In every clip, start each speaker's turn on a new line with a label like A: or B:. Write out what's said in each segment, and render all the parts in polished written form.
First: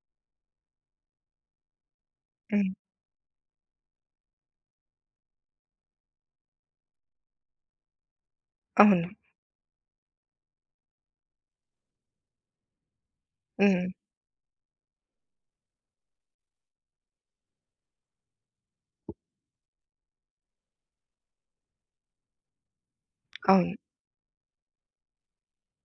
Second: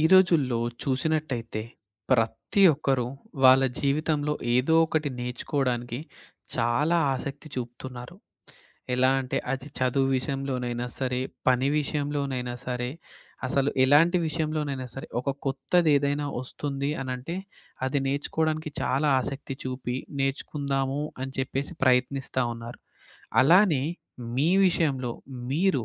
A: ఈ రోజుల్లో చూసినట్టయితే ప్రతి
B: హ్మ్.
A: ఒక్కరూ వాళ్ళ జీవితంలో ఏదో ఒకటి నేర్చుకోవడానికి చాలా ఆసక్తి చూపుతున్నారు.
B: అవును.
A: ఎలా అంటే అది చదువు విషయంలోనైనా సరే, పని విషయంలోనైనా సరే, అసలు
B: హ్మ్.
A: ఎలాంటి విషయంలోనైనా సరే ఒక కొత్తది ఏదైనా వస్తుంది అనంటే అది నేర్చుకోవడానికి చాలా ఆసక్తి చూపి నేర్చుకుందాము అని చెప్పేసి ప్రయత్నిస్తా ఉన్నారు.
B: అవును.
A: అలానే మీ విషయంలో మీరు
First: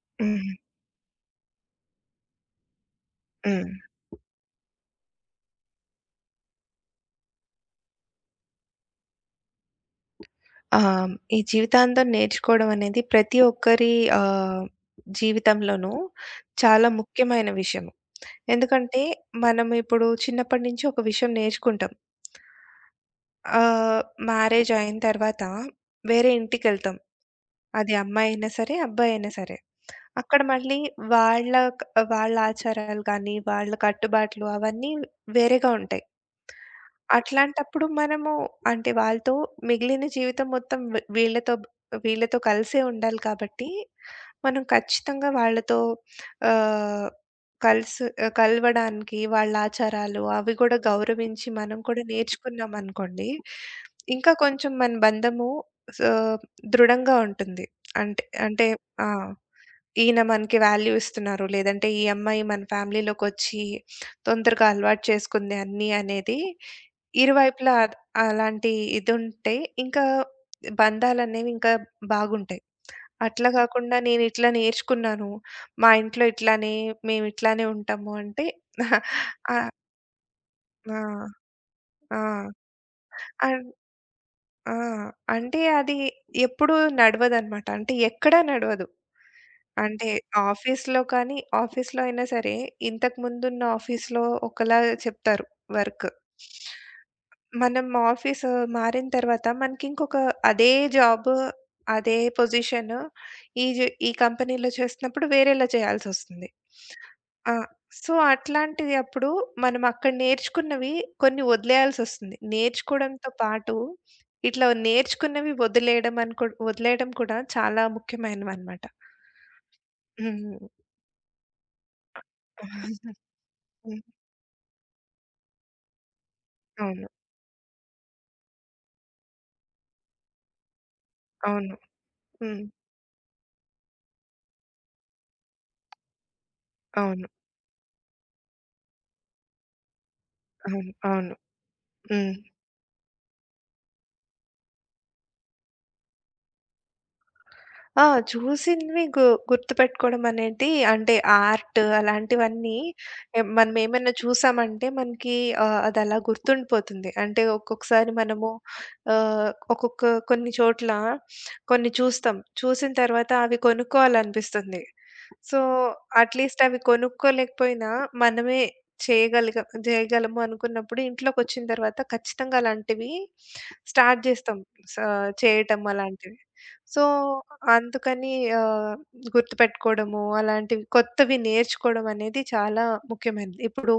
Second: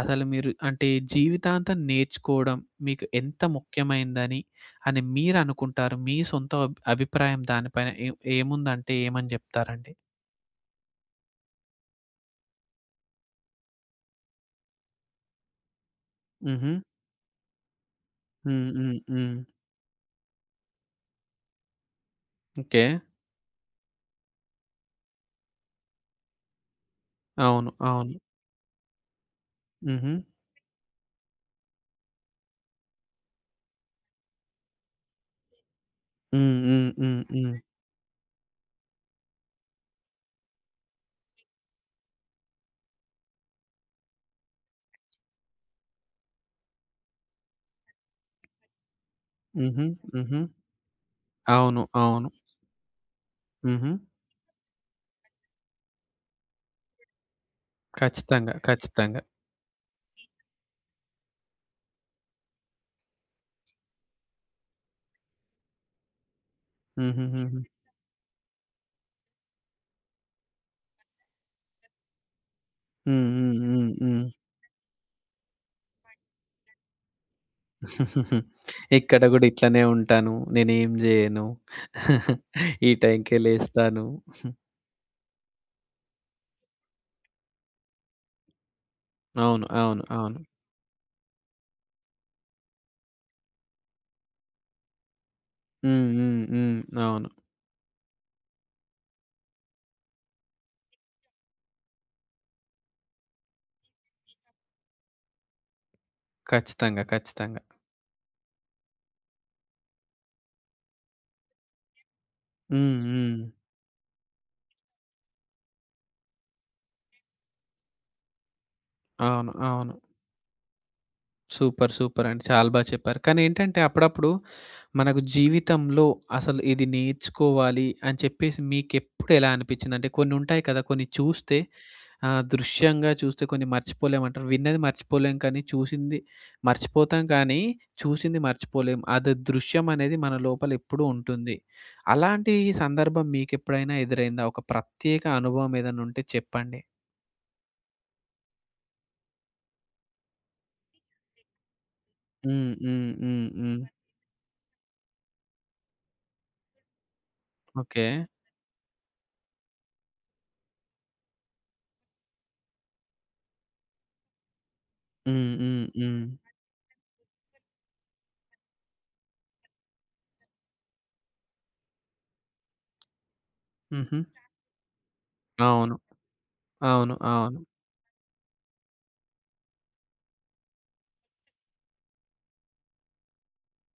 A: అసలు మీరు
B: హ్మ్.
A: అంటే జీవితాంతం నేర్చుకోవడం మీకు ఎంత
B: హ్మ్.
A: ముఖ్యమైందని అని మీరు అనుకుంటారు. మీ సొంత అభిప్రాయం దానిపైన ఏముందంటే ఏమని చెప్తారండి?
B: ఈ జీవితాంతం నేర్చుకోవడం అనేది ప్రతి ఒక్కరి ఆహ్, జీవితంలోనూ
A: హుహు.
B: చాలా ముఖ్యమైన విషయం.
A: హ్మ్. హ్మ్.
B: ఎందుకంటే
A: హ్మ్.
B: మనం ఇప్పుడు చిన్నప్పటి నుంచి ఒక విషయం నేర్చుకుంటాం.
A: ఓకే.
B: ఆహ్, మ్యారేజ్ అయిన తర్వాత వేరే ఇంటికెళ్తాం.
A: అవును.
B: అది
A: అవును.
B: అమ్మాయైనా సరే, అబ్బాయైనా సరే.
A: హుహు.
B: అక్కడ మళ్ళీ వాళ్ళ క్ వాళ్ళ ఆచారాలు గానీ, వాళ్ళ కట్టుబాట్లు అవన్నీ వేరేగా ఉంటాయి.
A: హ్మ్. హ్మ్. హ్మ్. హ్మ్.
B: అట్లాంటప్పుడు మనము అంటే వాళ్ళతో మిగిలిన జీవితం మొత్తం వీళ్ళతో కలిసే ఉండాలి కాబట్టి, మనం ఖచ్చితంగా వాళ్ళతో ఆహ్, కలిసి కలవడానికి వాళ్ళ
A: హుహు.
B: ఆచారాలు
A: హుహు.
B: అవి కూడా గౌరవించి మనం
A: అవును.
B: కూడా
A: అవును.
B: నేర్చుకున్నామనుకోండి,
A: హుహు.
B: ఇంకా కొంచెం మన బంధము సా దృఢంగా ఉంటుంది. అంటే
A: ఖచ్చితంగా.
B: అంటే ఆ!
A: ఖచ్చితంగా.
B: ఈయన మనకి వాల్యూ ఇస్తున్నారు. లేదంటే ఈ అమ్మాయి మన ఫ్యామిలీలోకొచ్చి తొందరగా అలవాటు చేసుకుంది అన్నీ అనేది
A: హుహుహుహు.
B: ఇరువైపులా అద్ అలాంటి ఇదుంటే ఇంకా బంధాలనేవి ఇంకా బాగుంటాయి.
A: హ్మ్.
B: అట్లా
A: హ్మ్. హ్మ్.
B: గాకుండా
A: హ్మ్.
B: నేనిట్లా నేర్చుకున్నాను. మా ఇంట్లో ఇట్లానే మేమిట్లానే ఉంటాము అంటే
A: ఇక్కడ గూడా
B: ఆ!
A: ఇట్లనే ఉంటాను. నేనేం
B: ఆ!
A: జేయను.
B: ఆ!
A: ఈ టైంకే
B: అన్
A: లేస్తాను.
B: ఆ! అంటే అది ఎప్పుడూ నడవదనమాట. అంటే ఎక్కడా నడవదు.
A: అవును. అవును.
B: అంటే
A: అవును.
B: ఆఫీస్‌లో అయినా సరే ఇంతకు ముందున్న ఆఫీస్‌లో ఒకలా చెప్తారు వర్క్.
A: హ్మ్. హ్మ్. హ్మ్. అవును.
B: మనం ఆఫీసు మారిన తర్వాత మనకింకొక అదే జాబు, అదే పొజిషను ఈ జ ఈ కంపెనీలో చేస్తున్నప్పుడు వేరేలా చేయాల్సొస్తుంది.
A: ఖచ్చితంగా.
B: ఆ!
A: ఖచ్చితంగా.
B: సో, అట్లాంటిది అప్పుడు మనం అక్కడ నేర్చుకున్నవి కొన్ని వదిలేయాల్సొస్తుంది.
A: హ్మ్.
B: నేర్చుకోవడంతో
A: హ్మ్.
B: పాటు ఇట్లా నేర్చుకున్నవి వదిలేయడం కూడా చాలా ముఖ్యమైనవనమాట.
A: అవును. అవును.
B: హ్మ్.
A: సూపర్. సూపర్ అండి. చాలా బా చెప్పారు. కానీ ఏంటంటే
B: హ్మ్.
A: అప్పుడప్పుడు మనకు జీవితంలో అసలు ఇది
B: అవును.
A: నేర్చుకోవాలి అని చెప్పేసి మీకెప్పుడు ఎలా అనిపించింది? అంటే కొన్ని ఉంటాయి కదా! కొన్ని చూస్తే
B: అవును.
A: ఆ!
B: హ్మ్.
A: దృశ్యంగా చూస్తే కొన్ని మర్చిపోలేమంటారు. విన్నది మర్చిపోలేం కానీ, చూసింది మర్చిపోతాం
B: అవును.
A: కానీ, చూసింది మర్చిపోలేం. అది దృశ్యం అనేది మన లోపల
B: అవును.
A: ఎప్పుడూ
B: అవును.
A: ఉంటుంది.
B: హ్మ్.
A: అలాంటి సందర్భం మీకెప్పుడైనా ఎదురైందా? ఒక ప్రత్యేక అనుభవం ఏదైనా ఉంటే చెప్పండి?
B: ఆ! చూసినవి గు గుర్తుపెట్టుకోవడం అనేది అంటే ఆర్ట్
A: హ్మ్.
B: అలాంటివన్నీ.
A: హ్మ్. హ్మ్. హ్మ్.
B: మనమేమన్నా చూసామంటే మనకి అదలా గుర్తుండిపోతుంది. అంటే
A: ఓకే.
B: ఒక్కొక్కసారి మనము కొన్ని చోట్ల కొన్ని చూస్తాం. చూసిన తర్వాత అవి కొనుక్కోవాలనిపిస్తుంది.
A: హ్మ్.
B: సో,
A: హ్మ్. హ్మ్.
B: అట్‌లీస్ట్ అవి కొనుక్కోలేకపోయినా మనమే చేయగలిగ జేయగలము అనుకున్నప్పుడు ఇంట్లోకొచ్చిన తర్వాత ఖచ్చితంగా అలాంటివి
A: హుహు.
B: స్టార్ట్ జేస్తాం. స చేయటం
A: అవును.
B: అలాంటివి. సో,
A: అవును. అవును.
B: అందుకని ఆహ్, గుర్తుపెట్టుకోవడము, అలాంటివి కొత్తవి నేర్చుకోవడం అనేది చాలా ముఖ్యమైనది. ఇప్పుడు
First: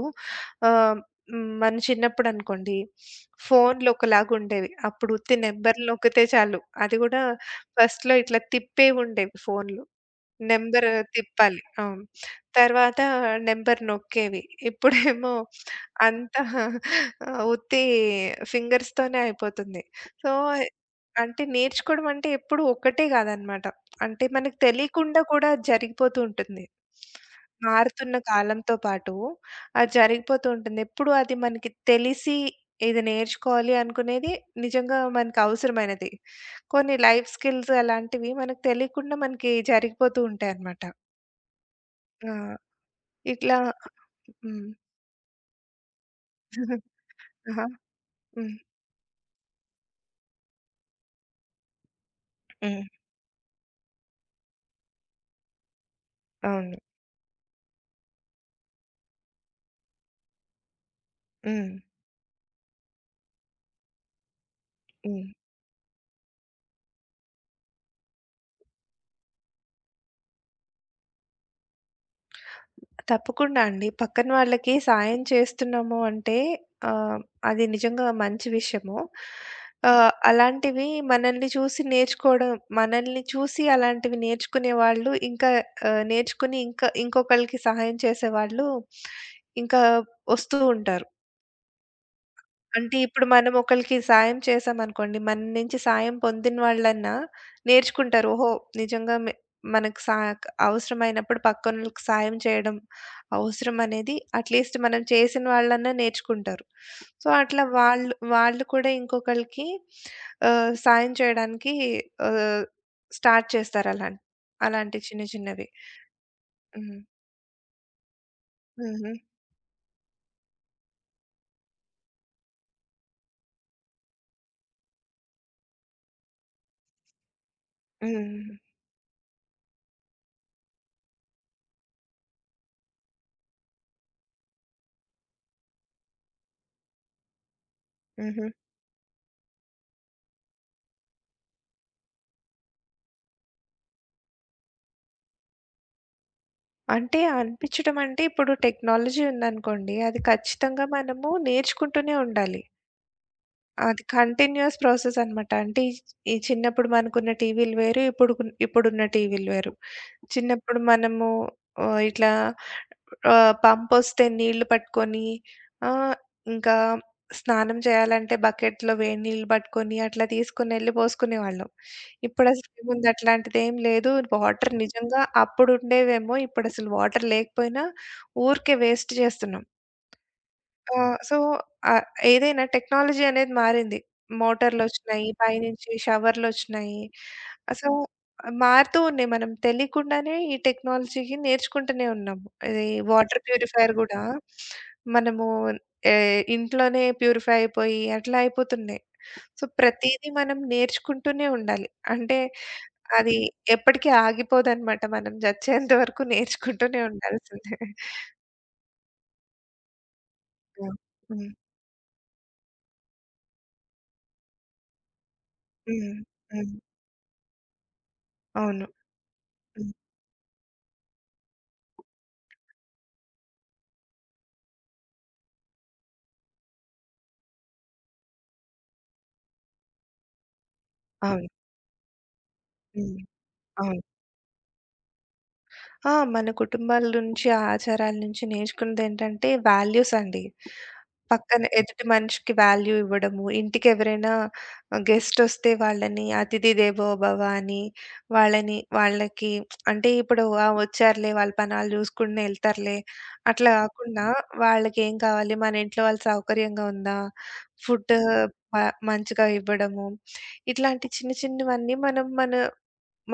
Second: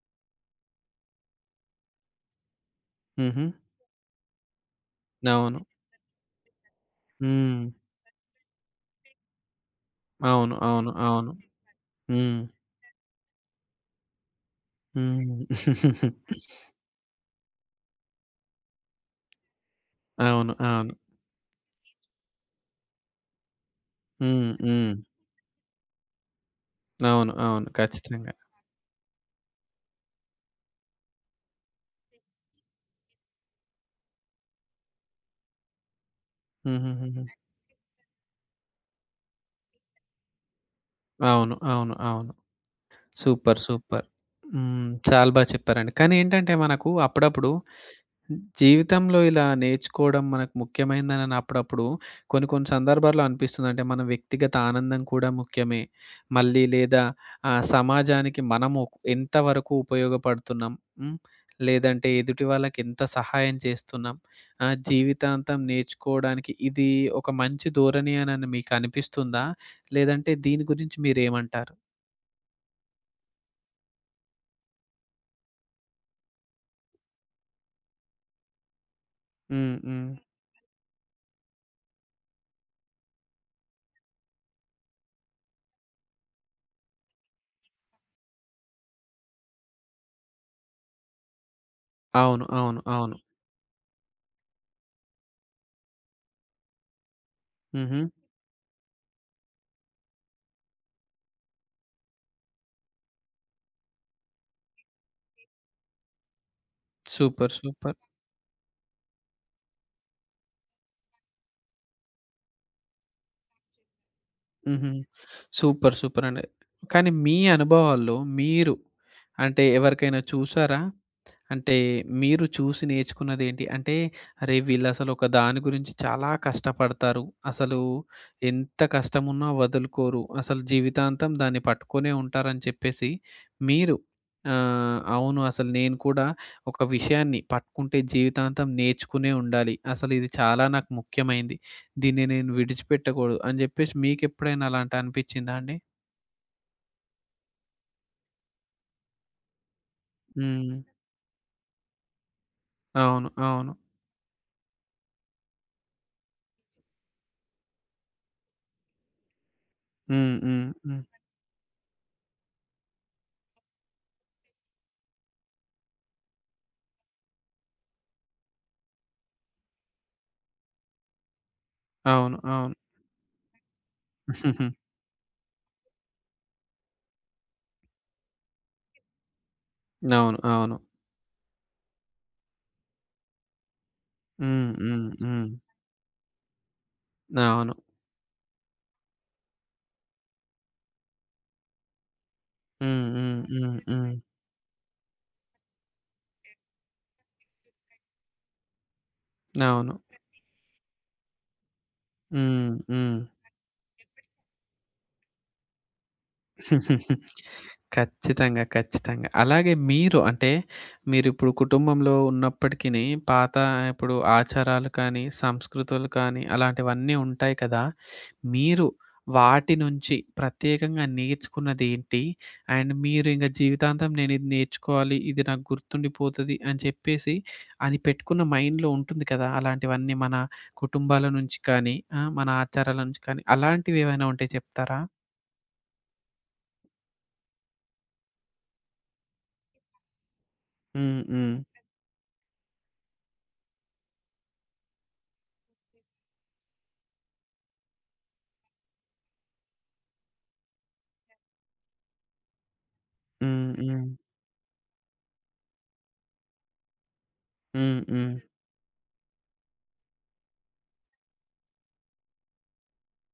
B: ఆహ్, మన చిన్నప్పుడనుకోండి
A: హుహు.
B: ఫోన్‌లు ఒకలాగుండేవి. అప్పుడు ఉత్తి
A: అవును.
B: నంబర్‌లు నొక్కితే చాలు. అది గూడా
A: హ్మ్.
B: ఫస్ట్‌లో ఇట్లా తిప్పేవుండేవి ఫోన్‌లు.
A: అవును.
B: నెంబర్
A: అవును. అవును.
B: తిప్పాలి. అవును.
A: హ్మ్.
B: తర్వాత నెంబర్ నొక్కేవి. ఇప్పుడేమో
A: హ్మ్.
B: అంతా ఉత్తి ఫింగర్స్‌తోనే అయిపోతుంది. సో,
A: అవును. అవును.
B: అంటే నేర్చుకోవడం అంటే ఎప్పుడు ఒక్కటే కాదనమాట. అంటే
A: హ్మ్.
B: మనకు
A: హ్మ్.
B: తెలియకుండా కూడా జరిగిపోతూ ఉంటుంది.
A: అవును. అవును.
B: మారుతున్న
A: ఖచ్చితంగా.
B: కాలంతో పాటు అది జరిగిపోతూ ఉంటుంది. ఎప్పుడు అది మనకి తెలిసి ఇది నేర్చుకోవాలి అనుకునేది నిజంగా మనకు అవసరమైనది. కొన్ని
A: హుహుహుహు.
B: లైఫ్ స్కిల్స్ అలాంటివి మనకు తెలియకుండా మనకి జరిగిపోతూ ఉంటాయన్నమాట.
A: అవును. అవును. అవును.
B: ఆ! ఇట్లా
A: సూపర్. సూపర్.
B: హ్మ్.
A: హ్మ్. చాలా బా చెప్పారండి. కానీ ఏంటంటే మనకు అప్పుడప్పుడు
B: ఆహా! హ్మ్.
A: జీవితంలో ఇలా నేర్చుకోవడం మనకు ముఖ్యమైందని అప్పుడప్పుడు కొన్ని కొన్ని
B: హ్మ్.
A: సందర్భాల్లో అనిపిస్తుంది. అంటే మన వ్యక్తిగత ఆనందం కూడా ముఖ్యమే. మళ్ళీ
B: అవును.
A: లేదా సమాజానికి మనము ఎంతవరకు ఉపయోగపడుతున్నాం. హ్మ్.
B: హ్మ్.
A: లేదంటే ఎదుటి వాళ్ళకి ఎంత సహాయం చేస్తున్నాం.
B: హ్మ్.
A: జీవితాంతం నేర్చుకోవడానికి ఇది ఒక మంచి ధోరణి అని అని మీకు అనిపిస్తుందా? లేదంటే దీని గురించి మీరేమంటారు?
B: తప్పకుండా అండి. పక్కన వాళ్ళకి సాయం చేస్తున్నాము అంటే ఆహ్, అది నిజంగా మంచి విషయము.
A: హ్మ్. హ్మ్.
B: అలాంటివి మనల్ని చూసి నేర్చుకోవడం మనల్ని చూసి అలాంటివి నేర్చుకునే వాళ్ళు ఇంకా నేర్చుకుని ఇంకా ఇంకొకళ్ళకి సహాయం చేసేవాళ్ళు ఇంకా వస్తూ ఉంటారు.
A: అవును. అవును.
B: అంటే
A: అవును.
B: ఇప్పుడు మనం ఒకళ్ళకి సాయం చేశామనుకోండి, మన నుంచి సాయం పొందిన వాళ్ళన్నా
A: హుహు.
B: నేర్చుకుంటారు. ఓహో! నిజంగా మె మనకు సా అవసరమైనప్పుడు పక్కనోళ్ళకి సాయం చేయడం అవసరం అనేది అట్‌లీస్ట్ మనం చేసిన వాళ్ళన్నా నేర్చుకుంటారు. So,
A: super.
B: అట్లా
A: సూపర్.
B: వాళ్ళు వాళ్ళు కూడా ఇంకొకళ్ళకి సాయం చేయడానికి ఆహ్, స్టార్ట్ చేస్తారు
A: హుహు.
B: అలాంటి చిన్న చిన్నవి.
A: సూపర్. సూపర్ అండి.
B: హ్మ్.
A: కానీ మీ అనుభవాల్లో మీరు
B: హుహు.
A: అంటే ఎవరికైనా చూసారా? అంటే మీరు చూసి నేర్చుకున్నదేంటి? అంటే అరే! వీళ్ళసలొక దాని గురించి చాలా కష్టపడతారు. అసలు
B: హ్మ్.
A: ఎంత కష్టమున్నా వదులుకోరు. అసలు జీవితాంతం దాన్ని పట్టుకొనే ఉంటారని చెప్పేసి మీరు అవును అసలు నేను కూడా ఒక విషయాన్ని పట్టుకుంటే
B: హుహు.
A: జీవితాంతం నేర్చుకునే ఉండాలి. అసలు ఇది చాలా నాకు ముఖ్యమైంది. దీన్ని నేను విడిచిపెట్టకూడదు అని జెప్పేసి మీకెప్పుడైనా అలాంటి అనిపిచ్చిందా అండి?
B: అంటే అనిపిచ్చడం అంటే ఇప్పుడు టెక్నాలజీ ఉందనుకోండి. అది
A: హ్మ్.
B: ఖచ్చితంగా మనము నేర్చుకుంటూనే ఉండాలి.
A: అవును. అవును.
B: అది కంటిన్యూయస్ ప్రాసెస్ అనమాట. అంటే ఈ ఈ చిన్నప్పుడు మనకున్న టీవీలు వేరు, ఇప్పుడున్న టీవీలు వేరు.
A: హ్మ్. హ్మ్.
B: చిన్నప్పుడు
A: హ్మ్.
B: మనము ఇట్లా పంపొస్తే నీళ్లు పట్టుకొని ఆహ్, ఇంకా స్నానం చేయాలంటే బకెట్‌లో వేడి నీళ్ళు పట్టుకొని అట్లా తీసుకొనెళ్లి పోసుకునేవాళ్ళం.
A: అవును.
B: ఇప్పుడసలు
A: అవును.
B: ఏముంది అట్లాంటిదేం లేదు. వాటర్ నిజంగా అప్పుడుండేవేమో ఇప్పుడసలు వాటర్ లేకపోయినా ఊరికే వేస్ట్ చేస్తున్నాం.
A: అవును. అవును.
B: ఆ! సో, ఆహ్, ఏదైనా టెక్నాలజీ అనేది మారింది.
A: హ్మ్. హ్మ్.
B: మోటార్‌లొచ్చినాయి,
A: హ్మ్.
B: పైనుంచి షవర్‌లొచ్చినాయి.
A: అవును.
B: సో, మారుతూ ఉన్నాయి. మనం తెలియకుండానే ఈ టెక్నాలజీకి నేర్చుకుంటూనే ఉన్నాము. ఇది
A: హ్మ్. హ్మ్.
B: వాటర్
A: హ్మ్.
B: ప్యూరిఫైయర్
A: హ్మ్.
B: గూడా మనము ఏ ఇంట్లోనే ప్యూరిఫై అయిపోయి అట్లా అయిపోతున్నాయి. సో,
A: అవును.
B: ప్రతీదీ మనం నేర్చుకుంటూనే ఉండాలి. అంటే
A: హ్మ్. హ్మ్.
B: అది ఎప్పటికీ ఆగిపోదనమాట. మనం చచ్చేంత వరకు నేర్చుకుంటూనే ఉండాల్సిందే.
A: ఖచ్చితంగా. ఖచ్చితంగా. అలాగే మీరు అంటే,
B: ఆ! హ్మ్.
A: మీరిప్పుడు కుటుంబంలో ఉన్నప్పటికిని పాత ఇప్పుడు ఆచారాలు కానీ, సంస్కృతులు
B: హ్మ్.
A: కానీ
B: హ్మ్.
A: అలాంటివన్నీ ఉంటాయి కదా!
B: అవును.
A: మీరు వాటి
B: హ్మ్.
A: నుంచి ప్రత్యేకంగా నేర్చుకున్నదేంటి? అండ్ మీరు ఇంక జీవితాంతం నేనిది నేర్చుకోవాలి, ఇది నాకు గుర్తుండిపోతది అని చెప్పేసి అది పెట్టుకున్న మైండ్‌లో ఉంటుంది కదా! అలాంటివన్నీ మన కుటుంబాల
B: అవును.
A: నుంచి కానీ, ఆ! మన ఆచారాల
B: హ్మ్.
A: నుంచి కానీ
B: అవును.
A: అలాంటివేవైనా ఉంటే చెప్తారా?
B: ఆ! మన కుటుంబాల నుంచి, ఆ ఆచారాల నుంచి నేర్చుకున్నదేంటంటే వాల్యూస్ అండి.
A: హ్మ్. హ్మ్.
B: పక్కన ఎదుటి మనిషికి వాల్యూ ఇవ్వడము, ఇంటికెవరైనా గెస్టొస్తే వాళ్ళని అతిథి దేవో భవ అని వాళ్ళకి అంటే ఇప్పుడు ఆ! వచ్చారులే వాళ్ళ పనాలు చూసుకుని ఎళ్తారులే అట్లా
A: హ్మ్. హ్మ్.
B: కాకుండా వాళ్ళకేం కావాలి, మన ఇంట్లో వాళ్ళు సౌకర్యంగా ఉందా,
A: హ్మ్.
B: ఫుడ్
A: హ్మ్.
B: మ మంచిగా ఇవ్వడము, ఇట్లాంటి చిన్న చిన్నవన్నీ మనం మన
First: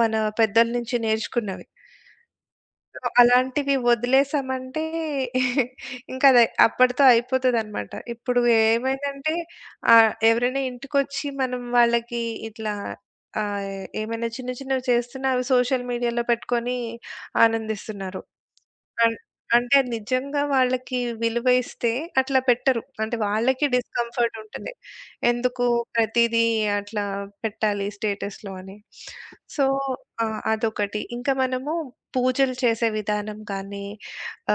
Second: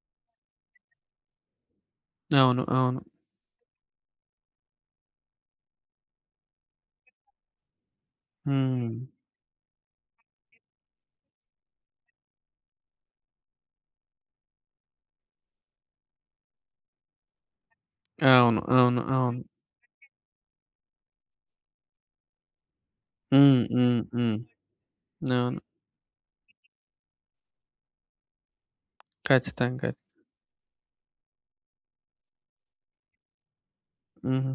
B: మన పెద్దల నుంచి నేర్చుకున్నవి.
A: అవును. అవును.
B: సో, అలాంటివి వదిలేసామంటే ఇంకా అది అప్పటితో అయిపోతదనమాట. ఇప్పుడు
A: హ్మ్.
B: ఏమైందంటే ఎవరైనా ఇంటికొచ్చి మనం వాళ్ళకి ఇట్లా ఆహ్, ఏమైనా చిన్న చిన్నవి చేస్తున్నా అవి సోషల్ మీడియాలో పెట్టుకొని ఆనందిస్తున్నారు.
A: అవును. అవును.
B: అన్
A: అవును.
B: అంటే నిజంగా వాళ్ళకి విలువ ఇస్తే అట్లా పెట్టరు. అంటే
A: హ్మ్.
B: వాళ్ళకి
A: హ్మ్. హ్మ్.
B: డిస్కంఫర్ట్ ఉంటుంది.
A: అవును.
B: ఎందుకు ప్రతీదీ అట్లా పెట్టాలి స్టేటస్‌లో అని. సో,
A: ఖచ్చితంగా.
B: అదొకటి. ఇంకా మనము పూజలు చేసే విధానం కానీ,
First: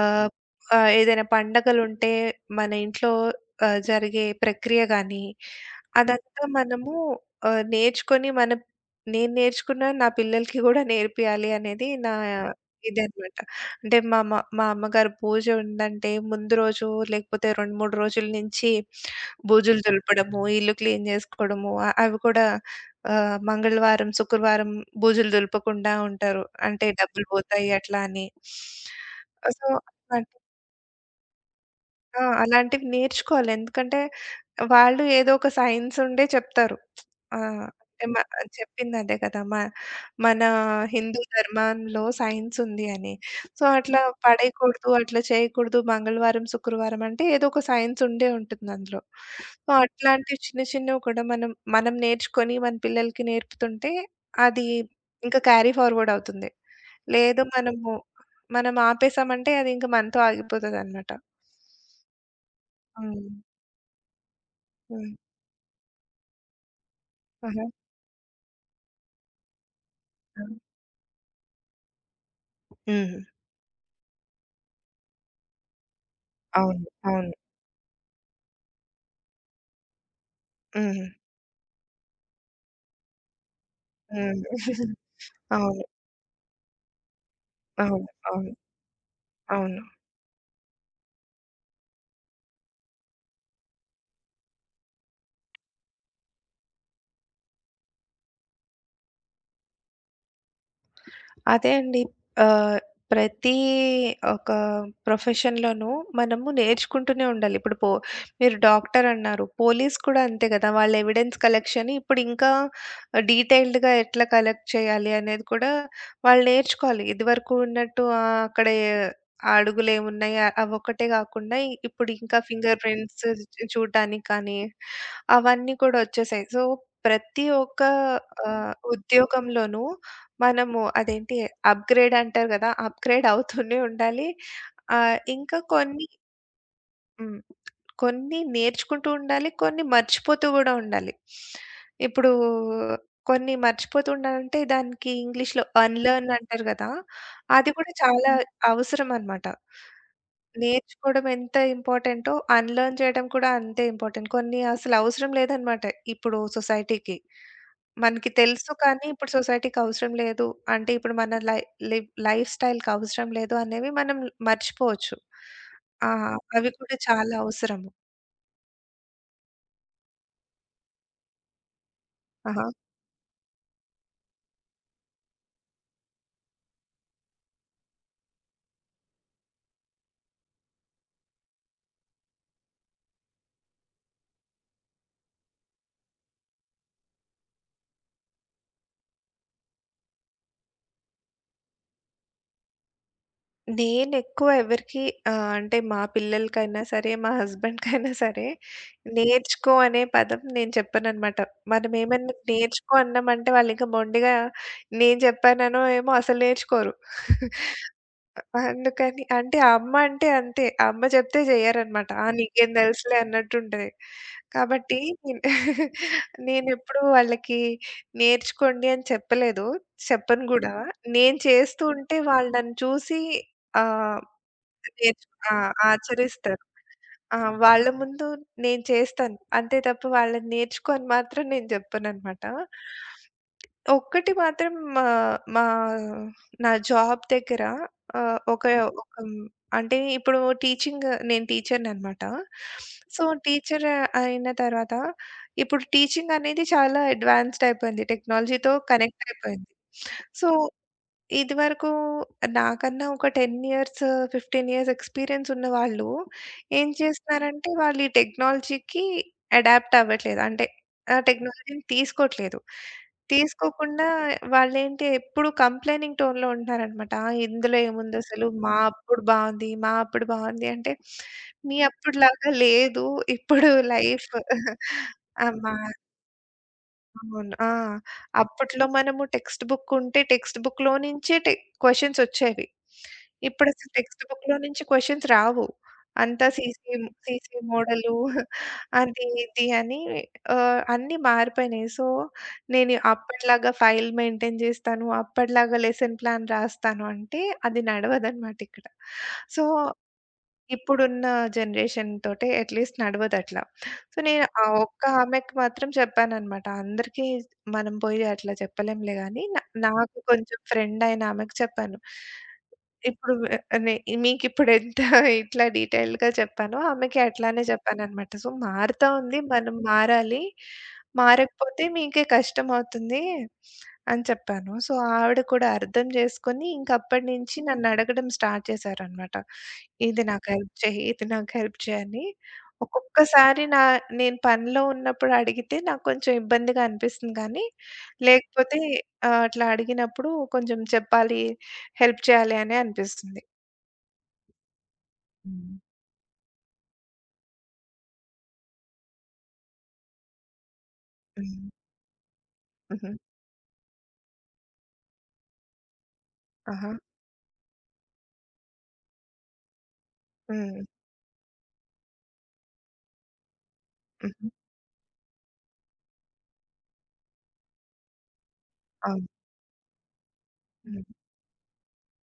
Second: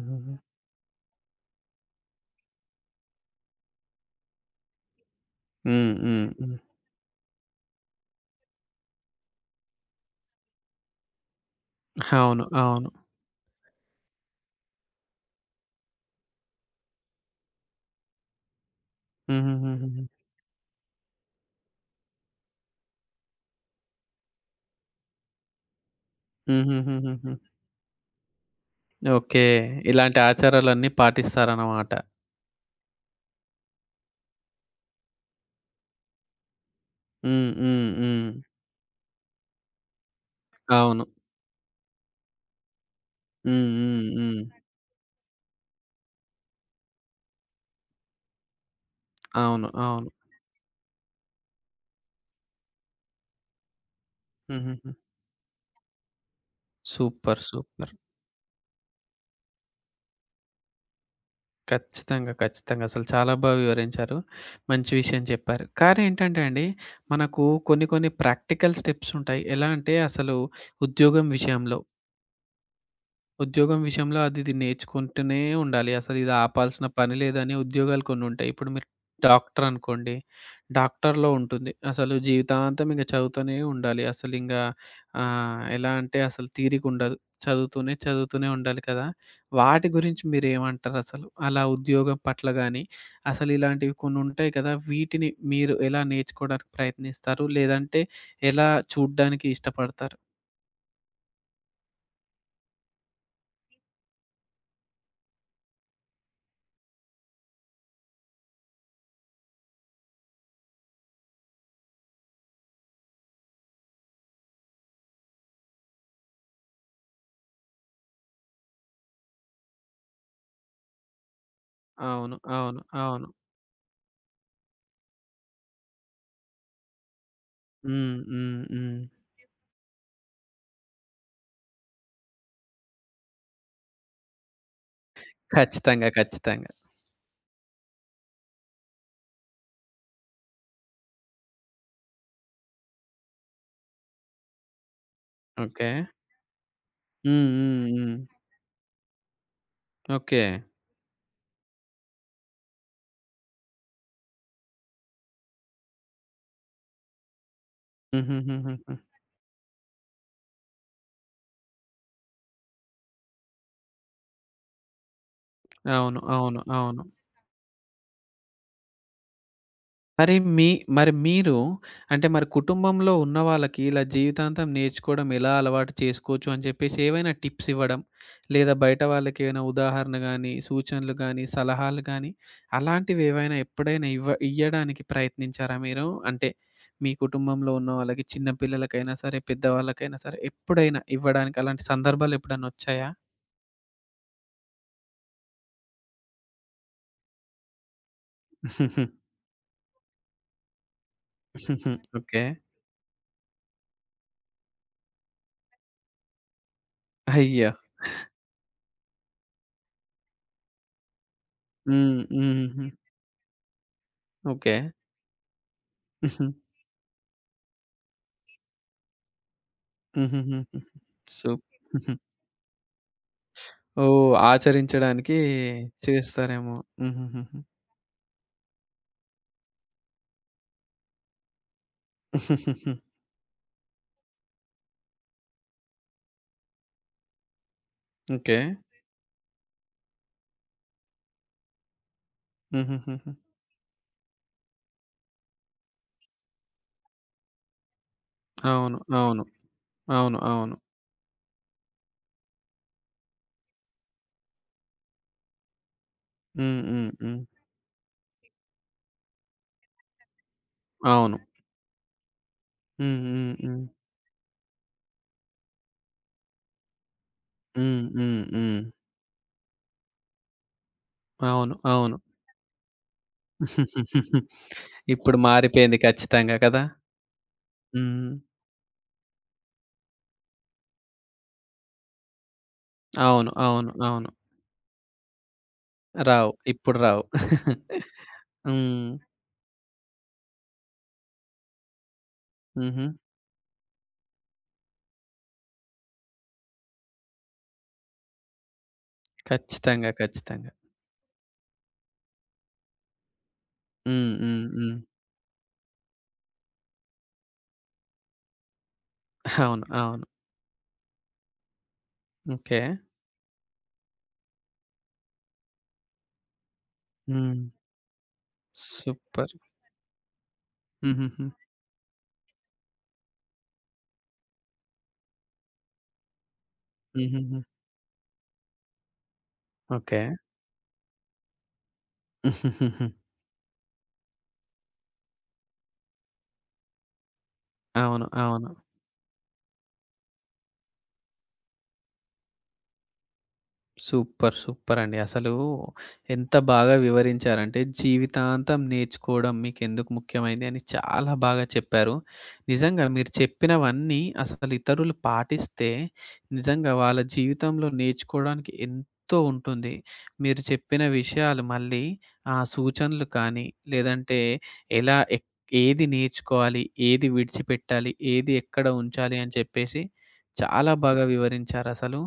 B: ఆహ్, ఆహ్, ఏదైనా పండగలుంటే మన ఇంట్లో జరిగే ప్రక్రియ గానీ,
A: హ్మ్. హ్మ్.
B: అదంతా
A: హ్మ్.
B: మనము నేర్చుకొని మన నేను నేర్చుకున్న నా పిల్లలకి గూడా నేర్పియాలి అనేది నా
A: అవును. అవును.
B: ఇదన్నమాట. అంటే మా అమ్మగారు పూజ ఉందంటే ముందు రోజు లేకపోతే 2, 3 రోజుల నుంచి బూజులు
A: హుహుహుహుహు.
B: దులపడము, ఇల్లు క్లీన్ జేసుకోవడము అ అవి కూడా మంగళవారం, శుక్రవారం బూజులు దులపకుండా ఉంటారు. అంటే డబ్బులు
A: హుహుహుహుహు.
B: పోతాయి అట్లా అని.
A: ఓకే.
B: సో,
A: ఇలాంటి ఆచారాలన్నీ పాటిస్తారన్నమాట.
B: ఆ! అలాంటివి నేర్చుకోవాలి. ఎందుకంటే వాళ్ళు ఏదో ఒక సైన్స్ ఉండే చెప్తారు. ఆ!
A: హ్మ్. హ్మ్.
B: అంటే మ
A: హ్మ్.
B: చెప్పిందదే కదా! మన
A: అవును.
B: హిందూ ధర్మంలో సైన్స్ ఉంది అని. సో,
A: హ్మ్.
B: అట్లా
A: హ్మ్. హ్మ్.
B: పడేయకూడదు, అట్లా చేయకూడదు, మంగళవారం, శుక్రవారం అంటే ఏదో ఒక సైన్స్ ఉండే ఉంటుంది అందులో.
A: అవును.
B: సో,
A: అవును.
B: అట్లాంటివి చిన్న చిన్నవి కూడా మనం మనం నేర్చుకొని మన పిల్లలకి నేర్పుతుంటే అది
A: హుహుహు.
B: ఇంకా క్యారీ ఫార్వర్డ్ అవుతుంది.
A: సూపర్.
B: లేదు మనము
A: సూపర్.
B: మనం ఆపేసామంటే అది ఇంకా మనతో ఆగిపోతదనమాట.
A: ఖచ్చితంగా. ఖచ్చితంగా. అసలు
B: హ్మ్.
A: చాలా బా వివరించారు. మంచి
B: హ్మ్.
A: విషయం చెప్పారు. కానీ ఏంటంటే అండి, మనకు
B: ఆహా!
A: కొన్ని కొన్ని ప్రాక్టికల్ స్టెప్స్ ఉంటాయి. ఎలా అంటే అసలు
B: ఆ!
A: ఉద్యోగం విషయంలో
B: హ్మ్.
A: ఉద్యోగం విషయంలో అది ఇది నేర్చుకుంటూనే ఉండాలి. అసలు ఇది
B: అవును.
A: ఆపాల్సిన పని
B: అవును.
A: లేదని ఉద్యోగాలు కొన్నుంటాయి. ఇప్పుడు మీరు డాక్టర్ అనుకోండి.
B: హ్మ్.
A: డాక్టర్‌లో ఉంటుంది. అసలు జీవితాంతం ఇంక చదువుతూనే ఉండాలి.
B: హ్మ్.
A: అసలింగ
B: అవును.
A: ఎలా అంటే అసలు తీరికుండదు. చదువుతూనే,
B: అవును.
A: చదువుతూనే
B: అవును.
A: ఉండాలి కదా!
B: అవును.
A: వాటి గురించి మీరేమంటారసలు? అలా ఉద్యోగం పట్ల గాని, అసలు ఇలాంటివి కొన్నుంటాయి కదా! వీటిని మీరు ఎలా నేర్చుకోవడానికి ప్రయత్నిస్తారు? లేదంటే ఎలా చూడ్డానికి ఇష్టపడతారు?
B: అదే అండి. ఆహ్, ప్రతి ఒక ప్రొఫెషన్‌లోనూ మనము నేర్చుకుంటూనే ఉండాలి. ఇప్పుడు పో మీరు డాక్టర్ అన్నారు. పోలీస్ కూడా అంతే కదా! వాళ్ళ ఎవిడెన్స్ కలెక్షన్ ఇప్పుడు ఇంకా డీటెయిల్డ్‌గా ఎట్లా కలెక్ట్ చేయాలి అనేది కూడా వాళ్ళు నేర్చుకోవాలి. ఇదివరకు ఉన్నట్టు అక్కడ ఆ అడుగులేమున్నాయి అవొక్కటే కాకుండా ఇప్పుడు
A: అవును.
B: ఇంకా
A: అవును.
B: ఫింగర్ ప్రింట్స్
A: అవును.
B: చూడడానికి కానీ అవన్నీ కూడా వచ్చేసాయి. సో, ప్రతి ఒక్క
A: హ్మ్. హ్మ్. హ్మ్.
B: ఉద్యోగంలోనూ మనము అదేంటి అప్‌గ్రేడ్ అంటారు గదా! అప్‌గ్రేడ్ అవుతూనే ఉండాలి. ఇంకా
A: ఖచ్చితంగా.
B: కొన్ని
A: ఖచ్చితంగా.
B: హ్మ్. కొన్ని నేర్చుకుంటూ ఉండాలి. కొన్ని మర్చిపోతూ గూడా ఉండాలి. ఇప్పుడు కొన్ని మర్చిపోతూ ఉండాలంటే దానికి ఇంగ్లీష్‌లో
A: ఓకే.
B: అన్‌లెర్న్ అంటారు గదా!
A: హ్మ్.
B: అది
A: హ్మ్.
B: కూడా
A: హ్మ్.
B: చాలా హ్మ్. అవసరం అన్నమాట.
A: ఓకే.
B: నేర్చుకోవడం ఎంత ఇంపార్టెంటో అన్‌లెర్న్ చేయడం కూడా అంతే ఇంపార్టెంట్. కొన్ని అసలు అవసరం లేదన్నమాట ఇప్పుడు సొసైటీకి. మనకి తెలుసు
A: హుహుహుహుహు.
B: కానీ ఇప్పుడు సొసైటీకి అవసరం లేదు. అంటే ఇప్పుడు మన లై లివ్ లైఫ్ స్టైల్‌కి అవసరం లేదు అనేవి మనం మర్చిపోవచ్చు. ఆ!
A: అవును. అవును.
B: అవి కూడా
A: అవును.
B: చాలా అవసరము.
A: మరి మీ మరి మీరు అంటే మరి
B: ఆహా!
A: కుటుంబంలో ఉన్న వాళ్ళకి ఇలా జీవితాంతం నేర్చుకోవడం ఎలా అలవాటు చేసుకోవచ్చు అని చెప్పేసి ఏవైనా టిప్స్ ఇవ్వడం, లేదా బయట వాళ్ళకి ఏమైనా ఉదాహరణ గాని, సూచనలు గాని, సలహాలు గాని అలాంటివి ఏవైనా ఎప్పుడైనా ఇవ్వ ఇయ్యడానికి ప్రయత్నించారా మీరు? అంటే మీ కుటుంబంలో ఉన్న వాళ్ళకి చిన్న పిల్లలకైనా సరే, పెద్దవాళ్ళకైనా సరే ఎప్పుడైనా ఇవ్వడానికి అలాంటి సందర్భాలు ఎప్పుడన్నా వచ్చాయా?
B: నేనెక్కువ ఎవరికీ అంటే మా పిల్లలకైనా సరే, మా హస్బెండ్‌కైనా సరే, నేర్చుకో అనే పదం నేను చెప్పననమాట. మనమేమన్నా
A: ఓకే.
B: నేర్చుకో అన్నామంటే వాళ్ళింక మొండిగా నేను చెప్పాననో ఏమో అసలు నేర్చుకోరు.
A: అయ్యో!
B: అందుకని అంటే ఆ అమ్మ అంటే అంతే. ఆ అమ్మ చెప్తే చెయ్యరనమాట.
A: హ్మ్.
B: ఆ! నీకేం
A: హుహుహు.
B: తెలుసులే అన్నట్టుంటది.
A: ఓకే.
B: కాబట్టి
A: హుహు.
B: నేనెప్పుడు వాళ్ళకి నేర్చుకోండి అని చెప్పలేదు. చెప్పను
A: హుహుహుహు.
B: గూడా. నేను
A: సూప్
B: చేస్తూ
A: హుహు.
B: ఉంటే వాళ్ళు నన్ను చూసి
A: ఓహ్!
B: ఆహ్,
A: ఆచరించడానికి
B: ఆ! ఆచరిస్తారు.
A: చేస్తారేమో.
B: ఆ!
A: హుహుహుహు.
B: వాళ్ళ ముందు నేను చేస్తాను. అంతే తప్ప వాళ్ళని నేర్చుకో అని మాత్రం నేను చెప్పననమాట. ఒక్కటి మాత్రం ఆహ్, మా నా జాబ్ దగ్గర ఆహ్,
A: ఓకే.
B: ఒక హ్మ్. ఒక అంటే ఇప్పుడు టీచింగ్ నేను టీచర్‌ననమాట. సో,
A: హుహుహుహు.
B: టీచర్ అయిన తర్వాత ఇప్పుడు టీచింగ్ అనేది చాలా అడ్వాన్స్డ్ అయిపోయింది. టెక్నాలజీతో
A: అవును.
B: కనెక్ట్
A: అవును.
B: అయిపోయింది.
A: అవును.
B: సో,
A: అవును.
B: ఇదివరకు నాకన్నా ఒక 10 ఇయర్స్, 15 ఇయర్స్ ఎక్స్‌పీరియన్స్ ఉన్న వాళ్ళు
A: హ్మ్.
B: ఏం
A: హ్మ్. హ్మ్.
B: చేస్తున్నారంటే, వాళ్ళు ఈ టెక్నాలజీకి అడాప్ట్ అవ్వట్లేదు. అంటే ఆ
A: అవును.
B: టెక్నాలజీని తీసుకోవట్లేదు.
A: హ్మ్. హ్మ్. హ్మ్.
B: తీసుకోకుండా వాళ్ళేంటి ఎప్పుడు కంప్లెయినింగ్ టోన్‌లో ఉంటున్నారనమాట. "ఆ! ఇందులో
A: హ్మ్. హ్మ్.
B: ఏముందసలు? మా
A: హ్మ్.
B: అప్పుడు బావుంది, మా అప్పుడు బావుంది" అంటే,
A: అవును.
B: మీ
A: అవును.
B: అప్పుడులాగా లేదు. ఇప్పుడు లైఫ్
A: ఇప్పుడు
B: ఆ! మా
A: మారిపోయింది ఖచ్చితంగా కదా!
B: అవును. ఆ!
A: హ్మ్.
B: అప్పట్లో మనము టెక్స్ట్ బుక్ ఉంటే టెక్స్ట్ బుక్‌లో నుంచే క్వెషన్స్ వచ్చేవి.
A: అవును. అవును.
B: ఇప్పుడసలు టెక్స్ట్
A: అవును.
B: బుక్‌లో నుంచి క్వెషన్స్ రావు. అంతా
A: రావు.
B: సీసీ,
A: ఇప్పుడు రావు.
B: సీసీ మోడలు
A: హ్మ్.
B: అది ఇది అని అన్నీ మారిపోయినాయి. సో, నేను
A: హుహు.
B: అప్పట్లాగా ఫైల్ మెయింటైన్ చేస్తాను, అప్పట్లాగా లెసన్ ప్లాన్ రాస్తాను అంటే అది నడవదనమాట ఇక్కడ. సో,
A: ఖచ్చితంగా. ఖచ్చితంగా.
B: ఇప్పుడున్న జనరేషన్ తోటి అట్‌లీస్ట్ నడవదట్లా. సో,
A: హ్మ్.
B: నేను
A: హ్మ్.
B: ఆ
A: హ్మ్.
B: ఒక్క ఆమెకి మాత్రం చెప్పాననమాట. అందరికీ మనం పోయి అట్లా చెప్పలేంలే గానీ,
A: అవును.
B: నాకు
A: అవును.
B: కొంచెం ఫ్రెండ్ అయిన ఆమెకి చెప్పాను.
A: ఓకే.
B: ఇప్పుడు వె నే మీకిప్పుడెంత ఇట్లా డీటెయిల్డ్‌గా చెప్పానో, ఆమెకి
A: హ్మ్.
B: అట్లానే చెప్పాననమాట. సో, మారుతా ఉంది.
A: సూపర్.
B: మనం మారాలి.
A: హుహుహు.
B: మారకపోతే మీకే కష్టమవుతుంది అని చెప్పాను. సో, ఆవిడ కూడా అర్థం చేసుకొని, ఇంకప్పటినుంచి
A: హుహుహు.
B: నన్నడగడం స్టార్ట్ చేశారనమాట.
A: ఓకే.
B: "ఇది నాకు హెల్ప్ చెయ్యి. ఇది నాకు హెల్ప్ చెయ్యి" అని. ఒక్కొక్కసారి నేను పనిలో ఉన్నప్పుడు అడిగితే, నాకు కొంచెం ఇబ్బందిగా అనిపిస్తుంది కానీ,
A: అవును. అవును.
B: లేకపోతే అట్లా అడిగినప్పుడు కొంచెం చెప్పాలి హెల్ప్ చేయాలి అనే అనిపిస్తుంది.
A: సూపర్! సూపరండి. అసలు
B: హ్మ్.
A: ఎంత బాగా వివరించారంటే, జీవితాంతం నేర్చుకోవడం మీకెందుకు ముఖ్యమైంది అని చాలా బాగా
B: హ్మ్.
A: చెప్పారు. నిజంగా
B: హుహు.
A: మీరు చెప్పినవన్నీ అసలు ఇతరులు పాటిస్తే,
B: ఆహా!
A: నిజంగా వాళ్ళ జీవితంలో నేర్చుకోవడానికి ఎంతో ఉంటుంది. మీరు
B: హ్మ్.
A: చెప్పిన విషయాలు మళ్ళీ ఆ సూచనలు కానీ, లేదంటే
B: హుహు.
A: ఎలా ఏది నేర్చుకోవాలి, ఏది విడిచిపెట్టాలి, ఏది ఎక్కడ
B: అవును.
A: ఉంచాలి అని చెప్పేసి చాలా
B: హ్మ్.
A: బాగా వివరించారసలు.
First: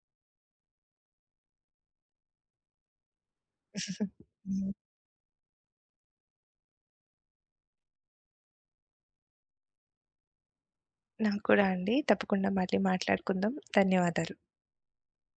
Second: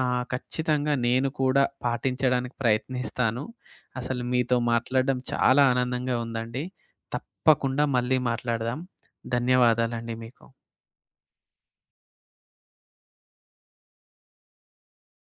A: ఆ! ఖచ్చితంగా నేను కూడా పాటించడానికి ప్రయత్నిస్తాను. అసలు మీతో
B: హ్మ్.
A: మాట్లాడడం చాలా ఆనందంగా ఉందండి. తప్పకుండా మళ్ళీ మాట్లాడదాం. ధన్యవాదాలండి మీకు.
B: నాకు కూడా అండి. తప్పకుండా మళ్ళీ మాట్లాడుకుందాం. ధన్యవాదాలు.